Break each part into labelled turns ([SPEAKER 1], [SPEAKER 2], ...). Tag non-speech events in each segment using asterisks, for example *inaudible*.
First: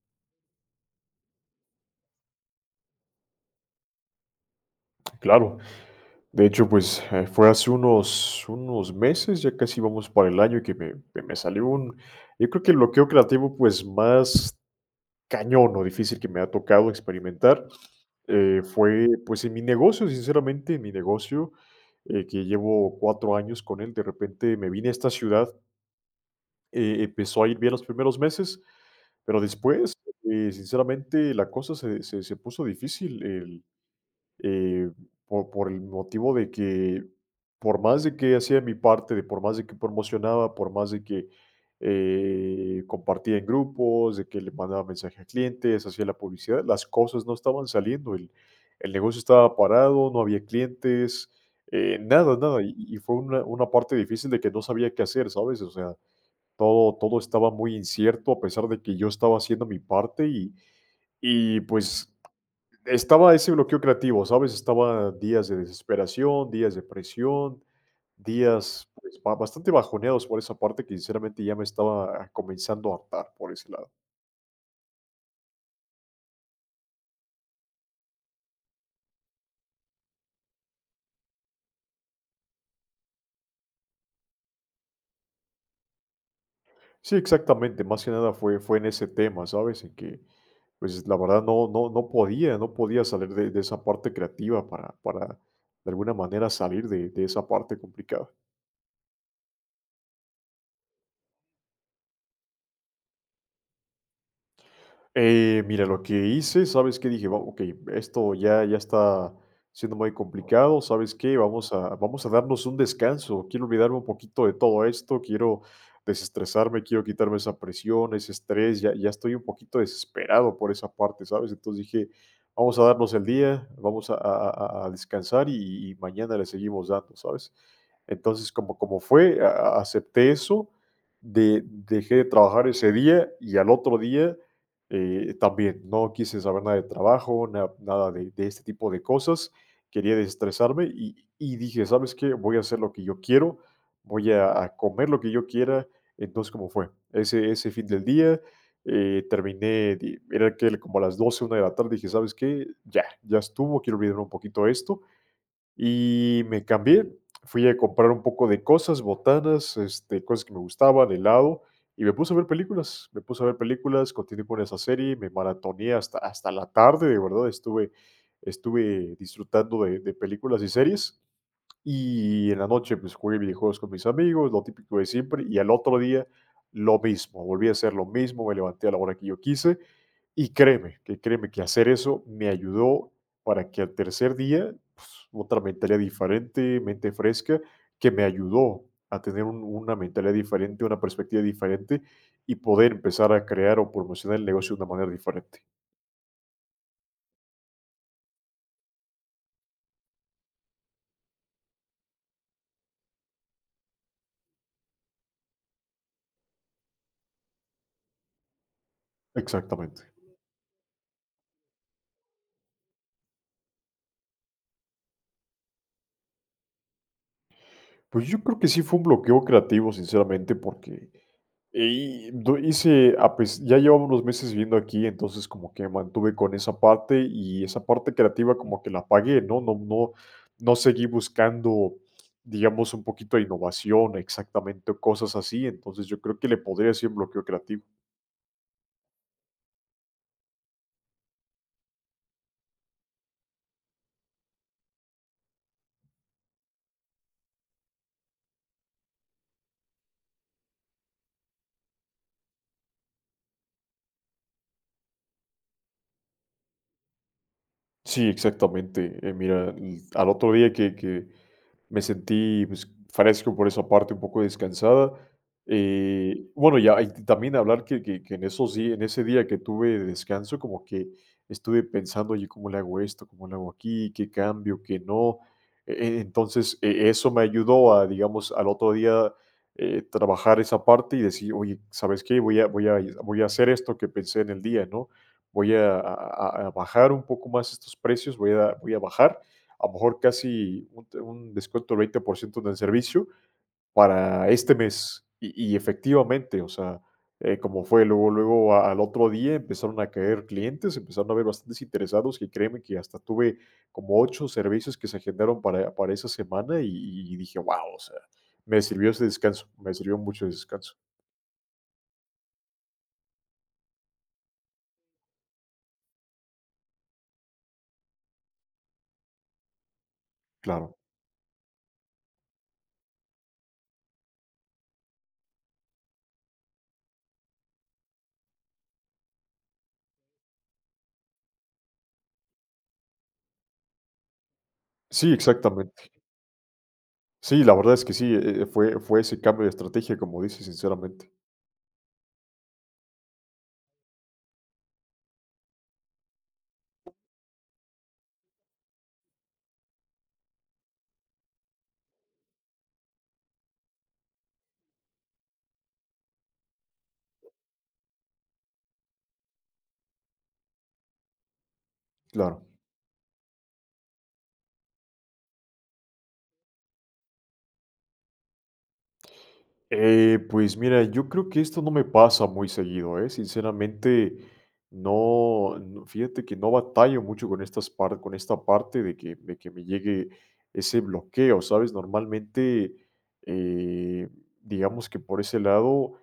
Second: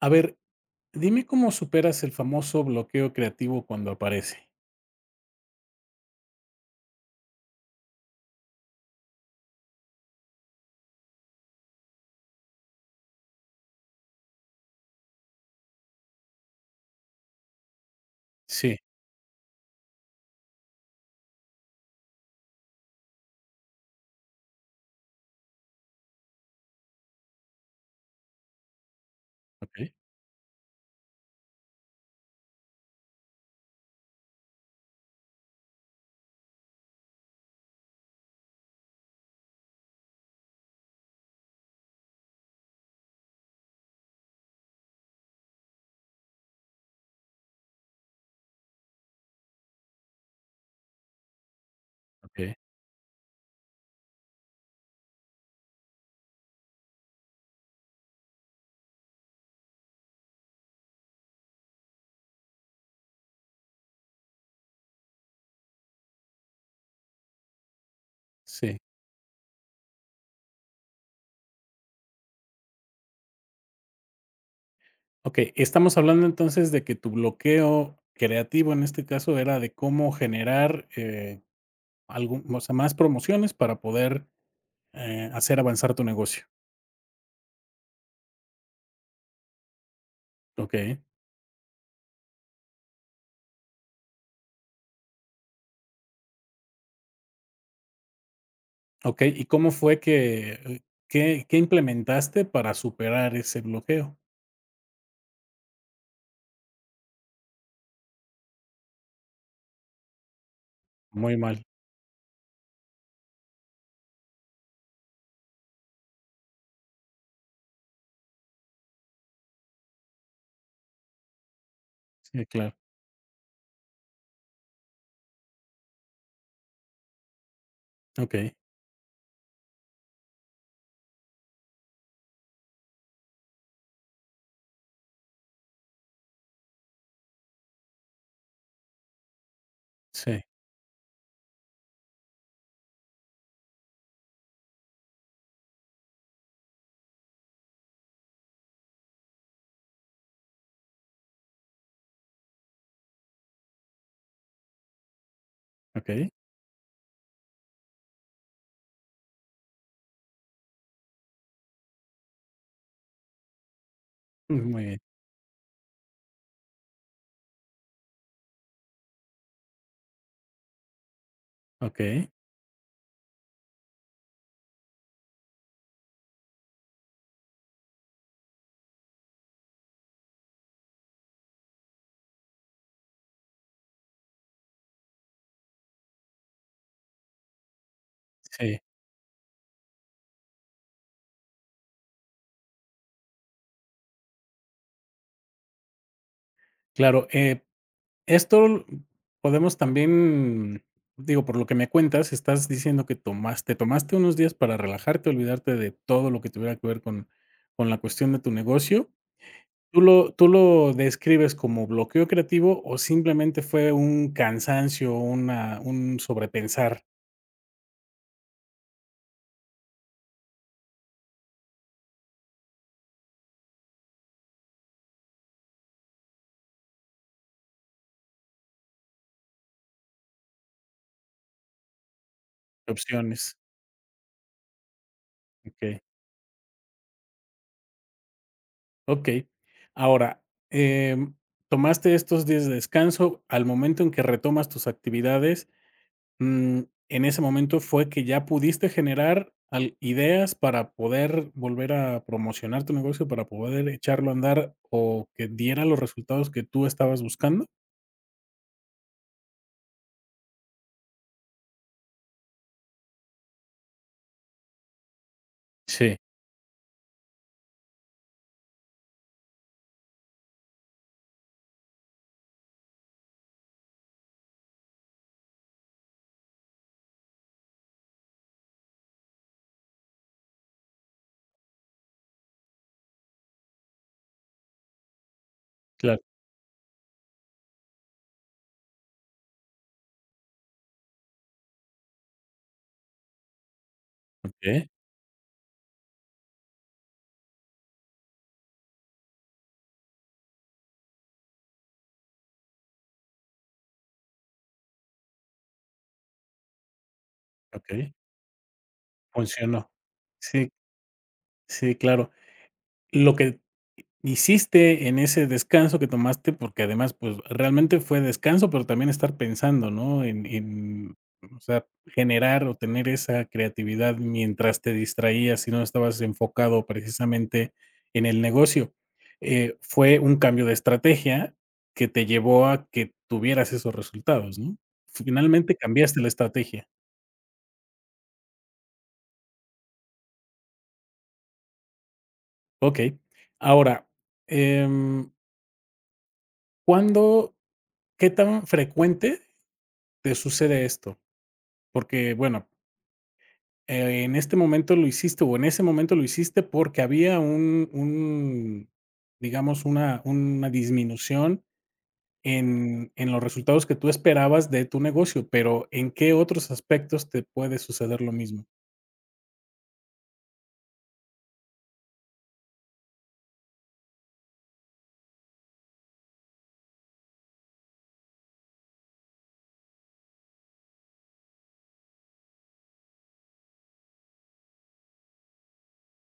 [SPEAKER 1] A ver, dime cómo superas el famoso bloqueo creativo cuando aparece.
[SPEAKER 2] Claro, de hecho, fue hace unos meses, ya casi vamos para el año, que me salió un, yo creo que el bloqueo creativo pues más cañón o difícil que me ha tocado experimentar
[SPEAKER 1] Sí,
[SPEAKER 2] fue pues en mi negocio, sinceramente, en mi negocio, que llevo cuatro años con él, de repente me vine a esta ciudad, empezó a ir bien los primeros meses, pero
[SPEAKER 1] okey,
[SPEAKER 2] después, sinceramente, la cosa se puso difícil. Eh, por el motivo de que por más de que hacía mi parte, de por más de que promocionaba, por más de que compartía en grupos, de que le mandaba mensaje a clientes, hacía la publicidad, las cosas no estaban saliendo, el negocio estaba parado, no había clientes, nada,
[SPEAKER 1] okey,
[SPEAKER 2] nada, y fue una parte difícil de que no sabía qué hacer, ¿sabes? O sea, todo estaba muy incierto a pesar de que yo estaba haciendo mi parte y pues estaba ese bloqueo creativo, ¿sabes? Estaba días de desesperación, días de presión,
[SPEAKER 1] sí.
[SPEAKER 2] días, pues, ba bastante bajoneados por esa parte que sinceramente ya me estaba comenzando a hartar por ese lado.
[SPEAKER 1] Okey, estamos hablando entonces de que tu bloqueo creativo, en este caso, era de cómo generar, algún o sea, más promociones para poder, hacer avanzar tu negocio.
[SPEAKER 2] Sí, exactamente, más que nada fue en ese tema, ¿sabes? En que,
[SPEAKER 1] Okey,
[SPEAKER 2] pues, la verdad no podía salir de esa parte creativa para de alguna manera salir de esa parte complicada.
[SPEAKER 1] okey, ¿y cómo fue que, qué implementaste para superar ese bloqueo?
[SPEAKER 2] Mira, lo que hice, ¿sabes qué? Dije: "Va, okey, esto ya está siendo muy complicado, ¿sabes
[SPEAKER 1] Muy
[SPEAKER 2] qué?
[SPEAKER 1] mal.
[SPEAKER 2] Vamos a darnos un descanso. Quiero olvidarme un poquito de todo esto, quiero desestresarme, quiero quitarme esa presión, ese estrés, ya estoy un poquito desesperado por esa parte", ¿sabes? Entonces dije:
[SPEAKER 1] Sí, claro.
[SPEAKER 2] "Vamos a darnos el día, vamos a descansar y mañana le seguimos dando", ¿sabes?
[SPEAKER 1] Okey,
[SPEAKER 2] Entonces, como como fue, a acepté eso, de dejé de trabajar ese día y al otro día también no quise saber nada de trabajo, nada de, de este tipo de cosas. Quería
[SPEAKER 1] sí,
[SPEAKER 2] desestresarme y dije, ¿sabes qué? Voy a hacer lo que yo quiero, voy a comer lo que yo quiera. Entonces, ¿cómo fue? Ese fin del día, terminé, era que como a las doce una de la tarde, dije, ¿sabes qué? Ya estuvo, quiero olvidar un poquito esto.
[SPEAKER 1] okey.
[SPEAKER 2] Y me cambié, fui a comprar un poco de cosas, botanas, este, cosas que me gustaban, helado, y me puse a ver películas. Me puse a ver películas, continué con esa
[SPEAKER 1] Muy bien,
[SPEAKER 2] serie, me maratoneé hasta la tarde, de verdad, estuve, estuve disfrutando de películas y series.
[SPEAKER 1] okey,
[SPEAKER 2] Y en la noche, pues, jugué videojuegos con mis amigos, lo típico de siempre, y al otro día lo mismo, volví a hacer lo mismo, me levanté a la hora que yo quise, y créeme que hacer eso me ayudó para que al tercer día, pues, otra mentalidad diferente, mente fresca, que me
[SPEAKER 1] sí,
[SPEAKER 2] ayudó a tener una mentalidad diferente, una perspectiva diferente y poder empezar a crear o promocionar el negocio de una manera diferente.
[SPEAKER 1] claro, esto podemos también, digo, por lo que me cuentas, estás diciendo que tomaste unos días para relajarte, olvidarte de todo lo que tuviera que ver con la cuestión de tu negocio.
[SPEAKER 2] Exactamente.
[SPEAKER 1] Tú lo describes como bloqueo creativo o simplemente fue un cansancio, una un sobrepensar
[SPEAKER 2] Pues yo creo que sí fue un bloqueo creativo, sinceramente, porque Y do hice ah, pues, ya llevaba unos meses viviendo aquí, entonces como que mantuve con esa parte, y esa parte creativa como que la apagué, ¿no? No seguí buscando,
[SPEAKER 1] de
[SPEAKER 2] digamos, un poquito de
[SPEAKER 1] opciones?
[SPEAKER 2] innovación, exactamente, o cosas así.
[SPEAKER 1] Okey,
[SPEAKER 2] Entonces, yo creo que le podría decir bloqueo creativo.
[SPEAKER 1] okey. Ahora, em, tomaste estos días de descanso, al momento en que retomas tus actividades. Mm, en ese momento fue que ya pudiste generar al ideas para poder volver a promocionar tu negocio, para poder echarlo a andar o que diera los resultados que tú estabas buscando.
[SPEAKER 2] Sí, exactamente. Mira, al otro día que me sentí pues, fresco por esa parte, un poco descansada.
[SPEAKER 1] Sí,
[SPEAKER 2] Bueno, ya hay también hablar que en esos en ese día que tuve de descanso, como que estuve pensando, oye, ¿cómo le hago esto? ¿Cómo le hago aquí? ¿Qué cambio? ¿Qué no? Entonces, eso me ayudó a, digamos, al otro día trabajar esa parte y decir, oye, ¿sabes qué? Voy a hacer esto que pensé en el día, ¿no? voy a,
[SPEAKER 1] claro.
[SPEAKER 2] a bajar un poco más estos precios, voy a bajar a lo mejor casi un descuento del 20% en el servicio para este
[SPEAKER 1] Okey,
[SPEAKER 2] mes. Y efectivamente, o sea, como fue luego, luego al otro día empezaron a caer clientes, empezaron a haber bastantes interesados que créeme que hasta tuve como ocho servicios que se agendaron para esa semana y dije, wow, o
[SPEAKER 1] okey.
[SPEAKER 2] sea, me sirvió ese descanso,
[SPEAKER 1] Funcionó.
[SPEAKER 2] me sirvió mucho ese
[SPEAKER 1] Sí,
[SPEAKER 2] descanso.
[SPEAKER 1] sí, claro. Lo que hiciste en ese descanso que tomaste, porque además, pues realmente fue descanso, pero también estar pensando, ¿no?
[SPEAKER 2] Claro.
[SPEAKER 1] O sea, generar o tener esa creatividad mientras te distraías y no estabas enfocado precisamente en el negocio. Fue un cambio de estrategia que te llevó a que tuvieras esos resultados, ¿no?
[SPEAKER 2] Sí,
[SPEAKER 1] Finalmente
[SPEAKER 2] exactamente.
[SPEAKER 1] cambiaste la estrategia.
[SPEAKER 2] Sí, la verdad es que sí, fue ese cambio de estrategia, como dices, sinceramente,
[SPEAKER 1] Ok. Ahora, em, ¿cuándo, qué tan frecuente te sucede esto? Porque, bueno, en este momento lo hiciste o en ese momento lo hiciste porque había digamos, una disminución
[SPEAKER 2] claro.
[SPEAKER 1] en los resultados que tú esperabas de tu negocio, pero ¿en qué otros aspectos te puede suceder lo mismo?
[SPEAKER 2] Pues mira, yo creo que esto no me pasa muy seguido, ¿eh? Sinceramente, no, no, fíjate que no batallo mucho con estas con esta parte de que me llegue ese bloqueo, ¿sabes? Normalmente, eh, digamos que por ese lado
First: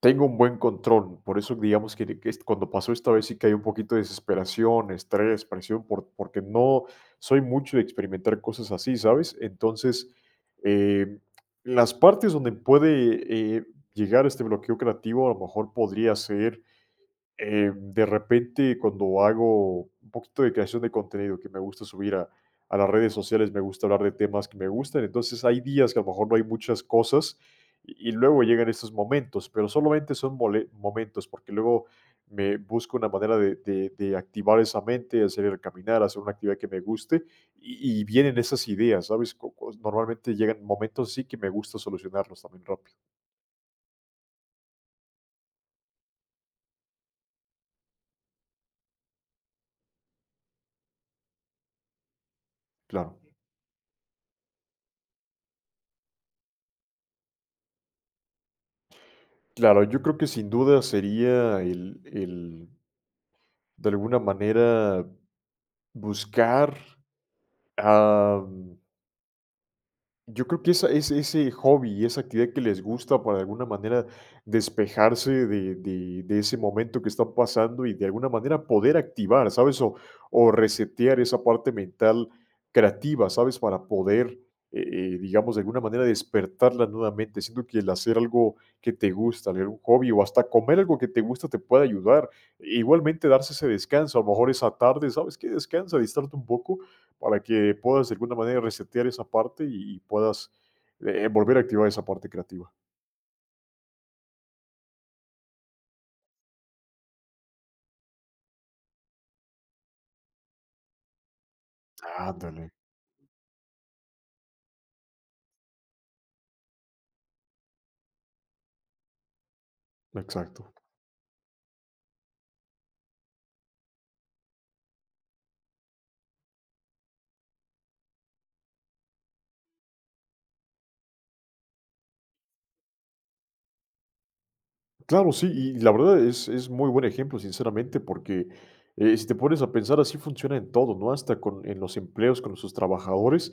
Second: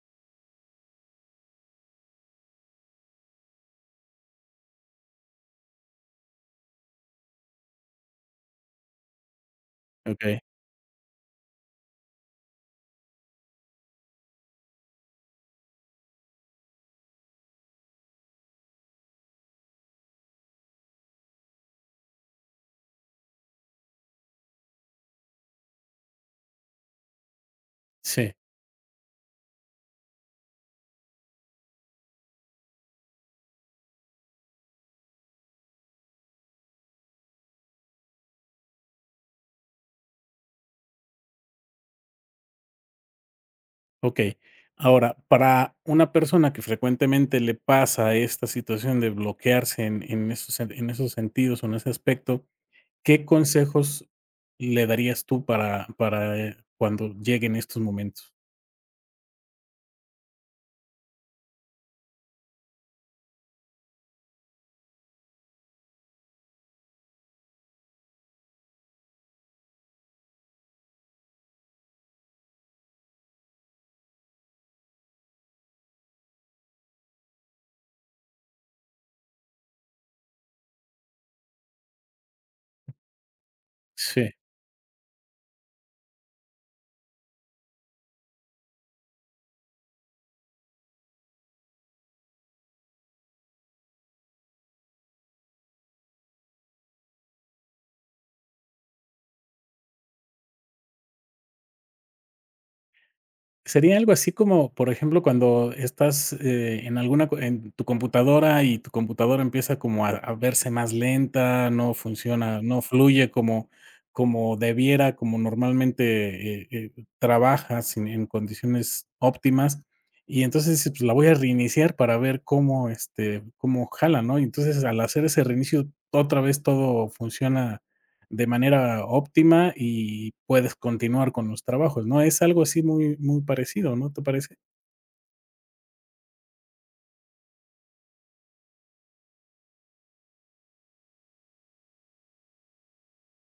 [SPEAKER 2] tengo un buen control, por eso digamos que es cuando pasó esta vez sí que hay un poquito de desesperación, estrés, presión, porque no soy mucho de experimentar cosas así, ¿sabes? Entonces,
[SPEAKER 1] Okey.
[SPEAKER 2] eh, las partes donde puede, llegar este bloqueo creativo, a lo mejor podría ser, de repente, cuando hago un poquito de creación de contenido que me gusta subir a las redes sociales, me gusta hablar de temas que me gustan. Entonces, hay días que a lo mejor no hay muchas cosas y
[SPEAKER 1] Sí,
[SPEAKER 2] luego llegan estos momentos, pero solamente son momentos porque luego me busco una manera de, de activar esa mente, hacer el caminar, hacer una actividad que me guste y vienen esas ideas, ¿sabes? Normalmente llegan momentos sí que me gusta solucionarlos también rápido.
[SPEAKER 1] okey. Ahora, para una persona que frecuentemente le pasa esta situación de bloquearse en esos sen- en esos sentidos o en ese aspecto,
[SPEAKER 2] Claro.
[SPEAKER 1] ¿qué consejos le darías tú para cuando lleguen estos momentos?
[SPEAKER 2] Claro, yo creo que sin duda sería el de alguna manera buscar, am, yo creo que esa es ese hobby, esa actividad que les gusta para de alguna manera despejarse de, de ese momento que están pasando y de alguna manera poder activar, ¿sabes? O resetear esa parte mental creativa, ¿sabes? Para poder,
[SPEAKER 1] Sí.
[SPEAKER 2] eh, digamos, de alguna manera despertarla nuevamente. Siento que el hacer algo que te gusta, leer un hobby o hasta comer algo que te gusta te puede ayudar. Igualmente darse ese descanso, a lo mejor esa tarde, ¿sabes que descansa, distarte un poco para que puedas de alguna manera resetear esa parte y puedas, volver a activar esa parte creativa.
[SPEAKER 1] Sería algo así como, por ejemplo, cuando estás, en alguna co en tu computadora y tu computadora empieza como a verse más lenta, no funciona,
[SPEAKER 2] Ándale.
[SPEAKER 1] no fluye como como debiera, como normalmente, trabajas en condiciones óptimas, y entonces
[SPEAKER 2] Exacto.
[SPEAKER 1] dices: "Pues la voy a reiniciar para ver cómo, este, cómo jala", ¿no? Y entonces, al hacer ese reinicio, otra vez todo funciona de manera óptima y puedes continuar con los trabajos, ¿no? Es algo así muy, muy parecido, ¿no te parece?
[SPEAKER 2] Claro, sí, y la verdad es muy buen ejemplo, sinceramente, porque si te pones a pensar, así funciona en todo, ¿no? Hasta con, en los empleos, con sus trabajadores,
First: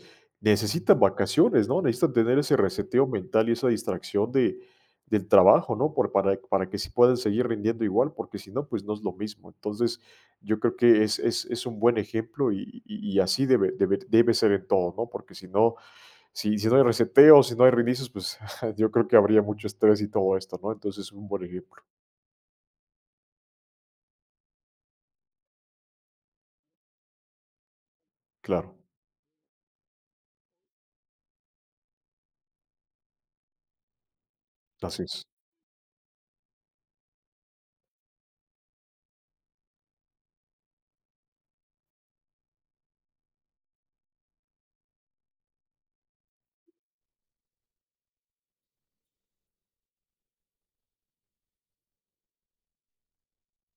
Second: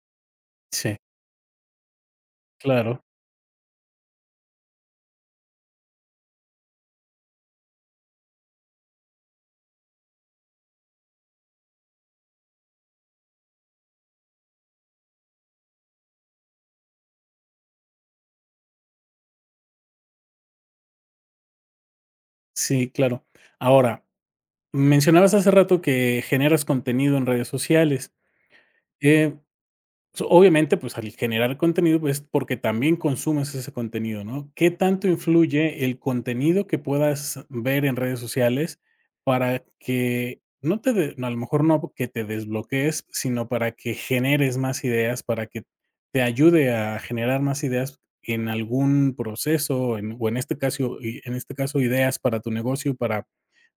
[SPEAKER 1] Sí.
[SPEAKER 2] necesitan vacaciones, ¿no? Necesitan tener ese
[SPEAKER 1] Claro,
[SPEAKER 2] reseteo mental y esa distracción de, del trabajo, ¿no? Por, para que sí puedan seguir rindiendo igual, porque si no, pues no es lo mismo. Entonces, yo creo que es un buen ejemplo y, y así debe ser en todo, ¿no? Porque si no, si no hay reseteos, si no hay reinicios, pues *laughs* yo creo que habría mucho estrés y todo esto, ¿no? Entonces, es un buen ejemplo.
[SPEAKER 1] sí, claro. Ahora, mencionabas hace rato que generas contenido en redes sociales.
[SPEAKER 2] Claro,
[SPEAKER 1] Eh, So, obviamente, pues, al generar contenido, pues, porque también consumes ese contenido, ¿no? ¿Qué
[SPEAKER 2] así
[SPEAKER 1] tanto
[SPEAKER 2] es.
[SPEAKER 1] influye el contenido que puedas ver en redes sociales para que no te de no, a lo mejor no que te desbloquees, sino para que generes más ideas, para que te ayude a generar más ideas en algún proceso, en o en este caso y en este caso, ideas para tu negocio, para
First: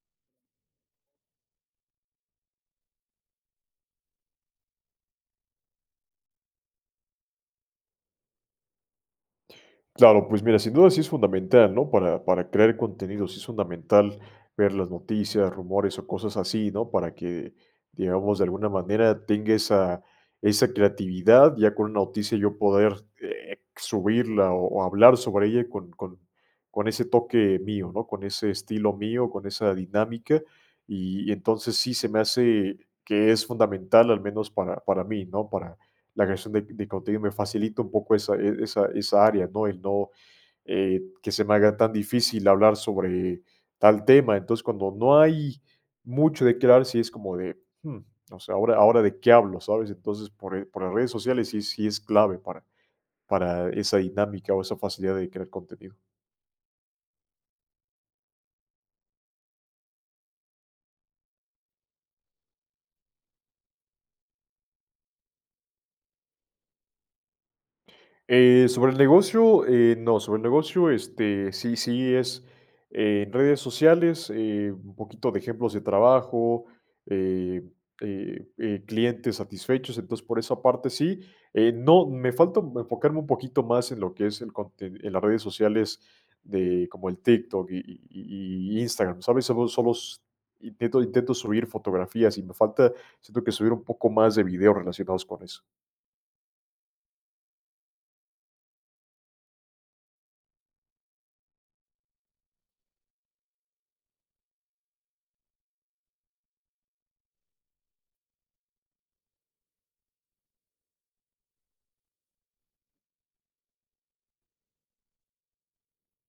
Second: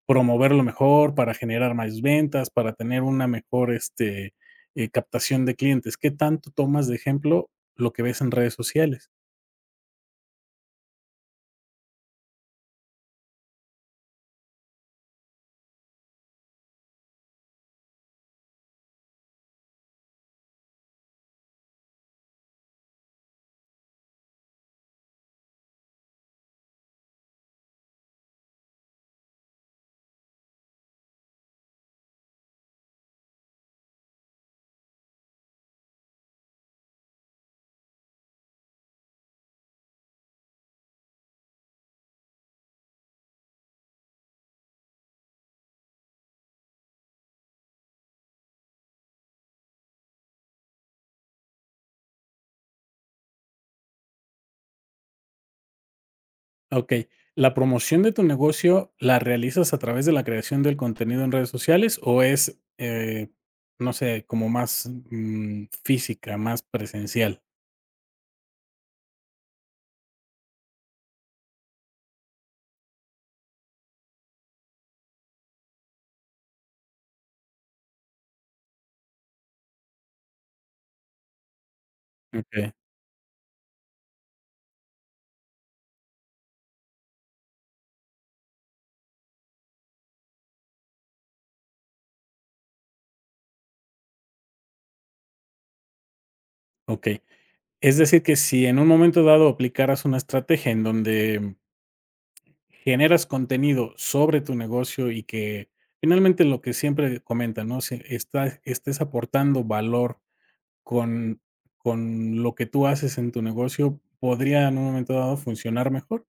[SPEAKER 1] promoverlo mejor, para generar más ventas, para tener una mejor, este, captación de clientes, ¿qué tanto tomas de ejemplo lo que ves en redes sociales?
[SPEAKER 2] Claro, pues mira, sin duda sí es fundamental, ¿no? Para crear contenido, sí es fundamental ver las noticias, rumores o cosas así, ¿no? Para que, digamos, de alguna manera tenga esa creatividad, ya con una noticia yo poder subirla o hablar sobre ella con ese toque mío, ¿no? Con ese estilo mío, con esa dinámica. Y entonces sí se me hace que es fundamental, al menos para mí, ¿no? Para, la creación de contenido me facilita un poco esa, esa área, ¿no? El no que se me haga tan difícil hablar sobre tal tema. Entonces, cuando no hay mucho de qué hablar, sí es como de, "Hmm, o sea, ahora de qué hablo, ¿sabes? Entonces, por las redes sociales sí es clave para esa dinámica o esa facilidad de crear contenido.
[SPEAKER 1] Ok, ¿la promoción de tu negocio la realizas a través de la creación del contenido en redes sociales o es, no sé, como más mm, física, más presencial?
[SPEAKER 2] Sobre el negocio, no, sobre el negocio, este, sí es en redes sociales, un poquito de ejemplos de trabajo, eh, clientes satisfechos, entonces por esa parte sí. No, me falta
[SPEAKER 1] Ok,
[SPEAKER 2] enfocarme un poquito más en lo que es el en las redes sociales de como el TikTok y, Instagram, ¿sabes? Intento subir fotografías y me falta, siento que subir un poco más de videos relacionados con eso.
[SPEAKER 1] ok. Es decir, que si en un momento dado aplicaras una estrategia en donde generas contenido sobre tu negocio y que finalmente lo que siempre comentan, ¿no? Si estés aportando valor Con con lo que tú haces en tu negocio, podría en un momento dado funcionar mejor.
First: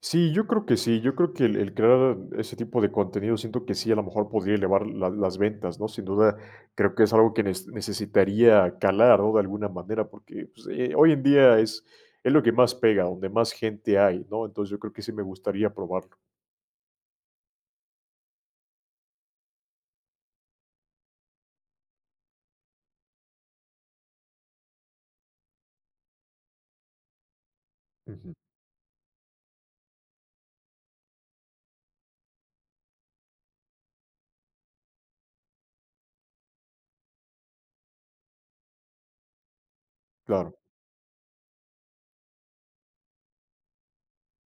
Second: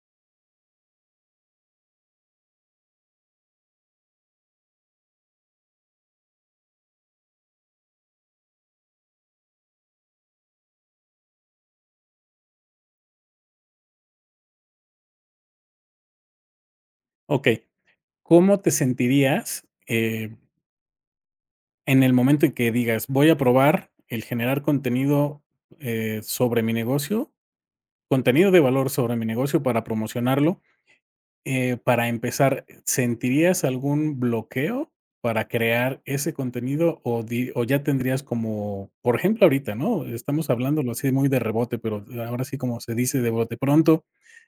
[SPEAKER 2] Sí, yo creo que sí. Yo creo que el crear ese tipo de contenido siento que sí, a lo mejor podría elevar la las ventas, ¿no? Sin duda, creo que es algo que nes necesitaría calar, ¿no? De alguna manera, porque, pues, hoy en día es lo que más pega, donde más gente hay, ¿no? Entonces, yo creo que sí me gustaría probarlo.
[SPEAKER 1] Okey, ¿cómo te sentirías, en el momento en que digas: "Voy a probar el generar contenido, sobre mi negocio,
[SPEAKER 2] Ujú,
[SPEAKER 1] contenido de valor sobre mi negocio para promocionarlo"? Para empezar, ¿sentirías algún bloqueo para crear ese contenido o di o ya tendrías como, por ejemplo, ahorita, ¿no? Estamos
[SPEAKER 2] claro.
[SPEAKER 1] hablándolo así muy de rebote, pero ahora sí, como se dice, de bote pronto,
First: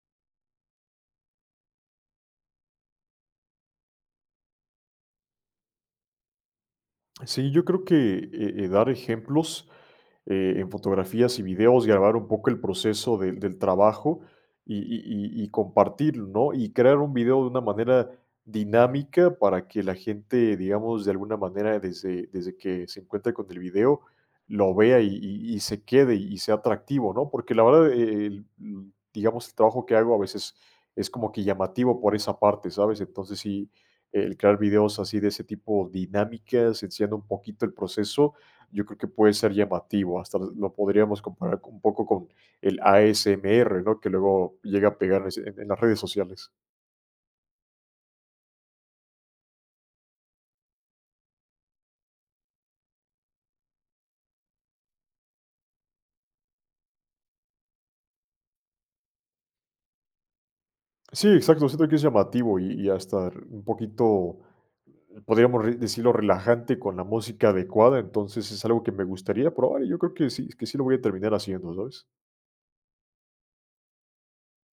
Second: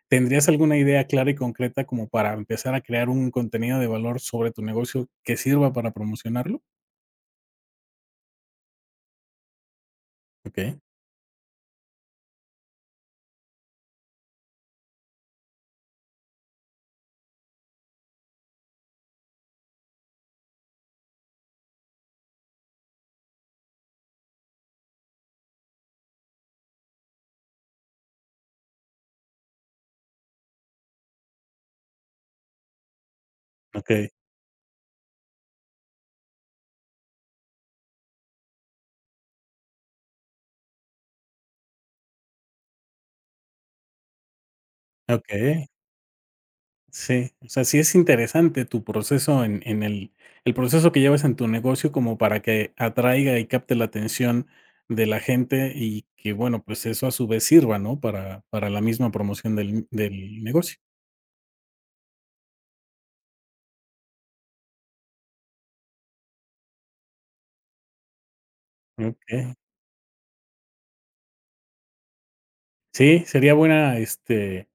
[SPEAKER 1] ¿tendrías alguna idea clara y concreta como para empezar a crear un contenido de valor sobre tu negocio que sirva para promocionarlo?
[SPEAKER 2] Sí, yo creo que, dar ejemplos, en
[SPEAKER 1] Okey,
[SPEAKER 2] fotografías y videos, grabar un poco el proceso del trabajo y compartirlo, ¿no? Y crear un video de una manera dinámica para que la gente, digamos, de alguna manera, desde que se encuentre con el video, lo vea y se quede y sea atractivo, ¿no? Porque la verdad, el digamos, el trabajo que hago a veces es como que llamativo por esa parte, ¿sabes? Entonces sí,
[SPEAKER 1] okey,
[SPEAKER 2] el crear videos así de ese tipo, dinámicas, enseñando un poquito el proceso, yo creo que puede ser llamativo, hasta lo podríamos comparar un poco con el ASMR, ¿no? Que luego llega a pegar
[SPEAKER 1] okey.
[SPEAKER 2] en las redes sociales.
[SPEAKER 1] Sí, o sea, sí es interesante tu proceso en el proceso que llevas en tu negocio como para que atraiga y capte la atención de la gente y que, bueno, pues eso a su vez sirva, ¿no? Para la misma promoción del negocio.
[SPEAKER 2] Sí, exacto, siento que es llamativo hasta un poquito, podríamos decirlo, relajante con la música adecuada, entonces es algo que me
[SPEAKER 1] Okey.
[SPEAKER 2] gustaría probar y yo creo que sí lo voy a terminar haciendo, ¿sabes?
[SPEAKER 1] Sí, sería buena, este,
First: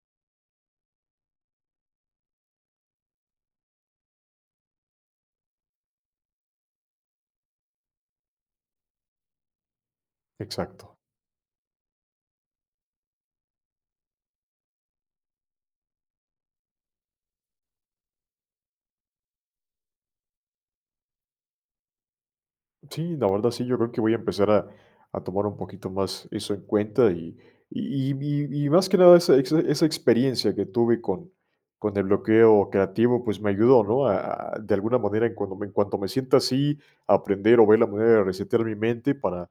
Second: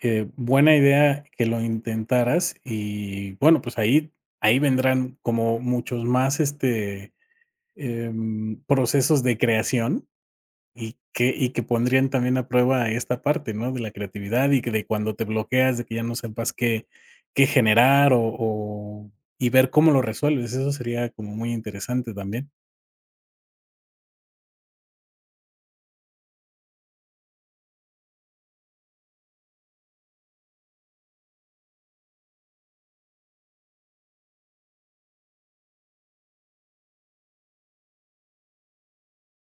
[SPEAKER 1] buena idea que lo intentaras y, bueno, pues ahí vendrán como muchos más, este, procesos de creación y
[SPEAKER 2] Exacto.
[SPEAKER 1] que pondrían también a prueba esta parte, ¿no? De la creatividad y que de cuando te bloqueas, de que ya no sepas qué qué generar o y ver cómo lo resuelves. Eso sería como muy interesante también.
[SPEAKER 2] Sí, la verdad sí, yo creo que voy a empezar a tomar un poquito más eso en cuenta y, y, y- y más que nada esa, esa experiencia que tuve con el bloqueo creativo, pues me ayudó, ¿no? De alguna manera, en cuanto me sienta así, aprender o ver la manera de resetear mi mente para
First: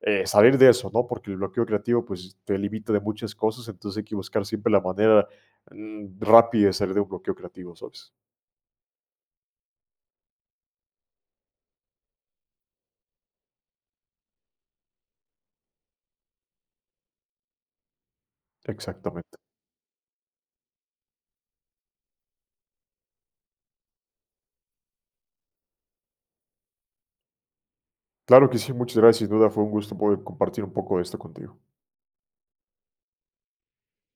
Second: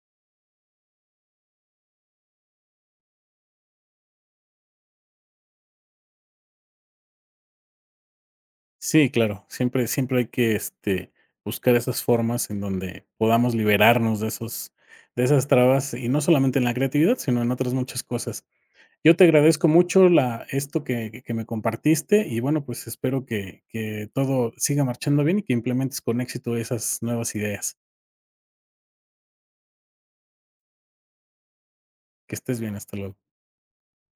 [SPEAKER 2] salir de eso, ¿no? Porque el bloqueo creativo, pues te limita de muchas cosas, entonces hay que buscar siempre la manera rápida de salir de un bloqueo creativo, ¿sabes?
[SPEAKER 1] Sí, claro, siempre hay que, este, buscar esas formas en donde podamos liberarnos de esos de esas trabas, y no solamente en la creatividad, sino en otras muchas cosas. Yo te
[SPEAKER 2] Exactamente.
[SPEAKER 1] agradezco mucho la esto que me compartiste y bueno, pues espero que todo siga marchando bien y que implementes con éxito esas nuevas ideas.
[SPEAKER 2] Claro que sí, muchas gracias, sin duda fue un gusto poder compartir un poco de esto contigo.
[SPEAKER 1] Que estés bien, hasta luego.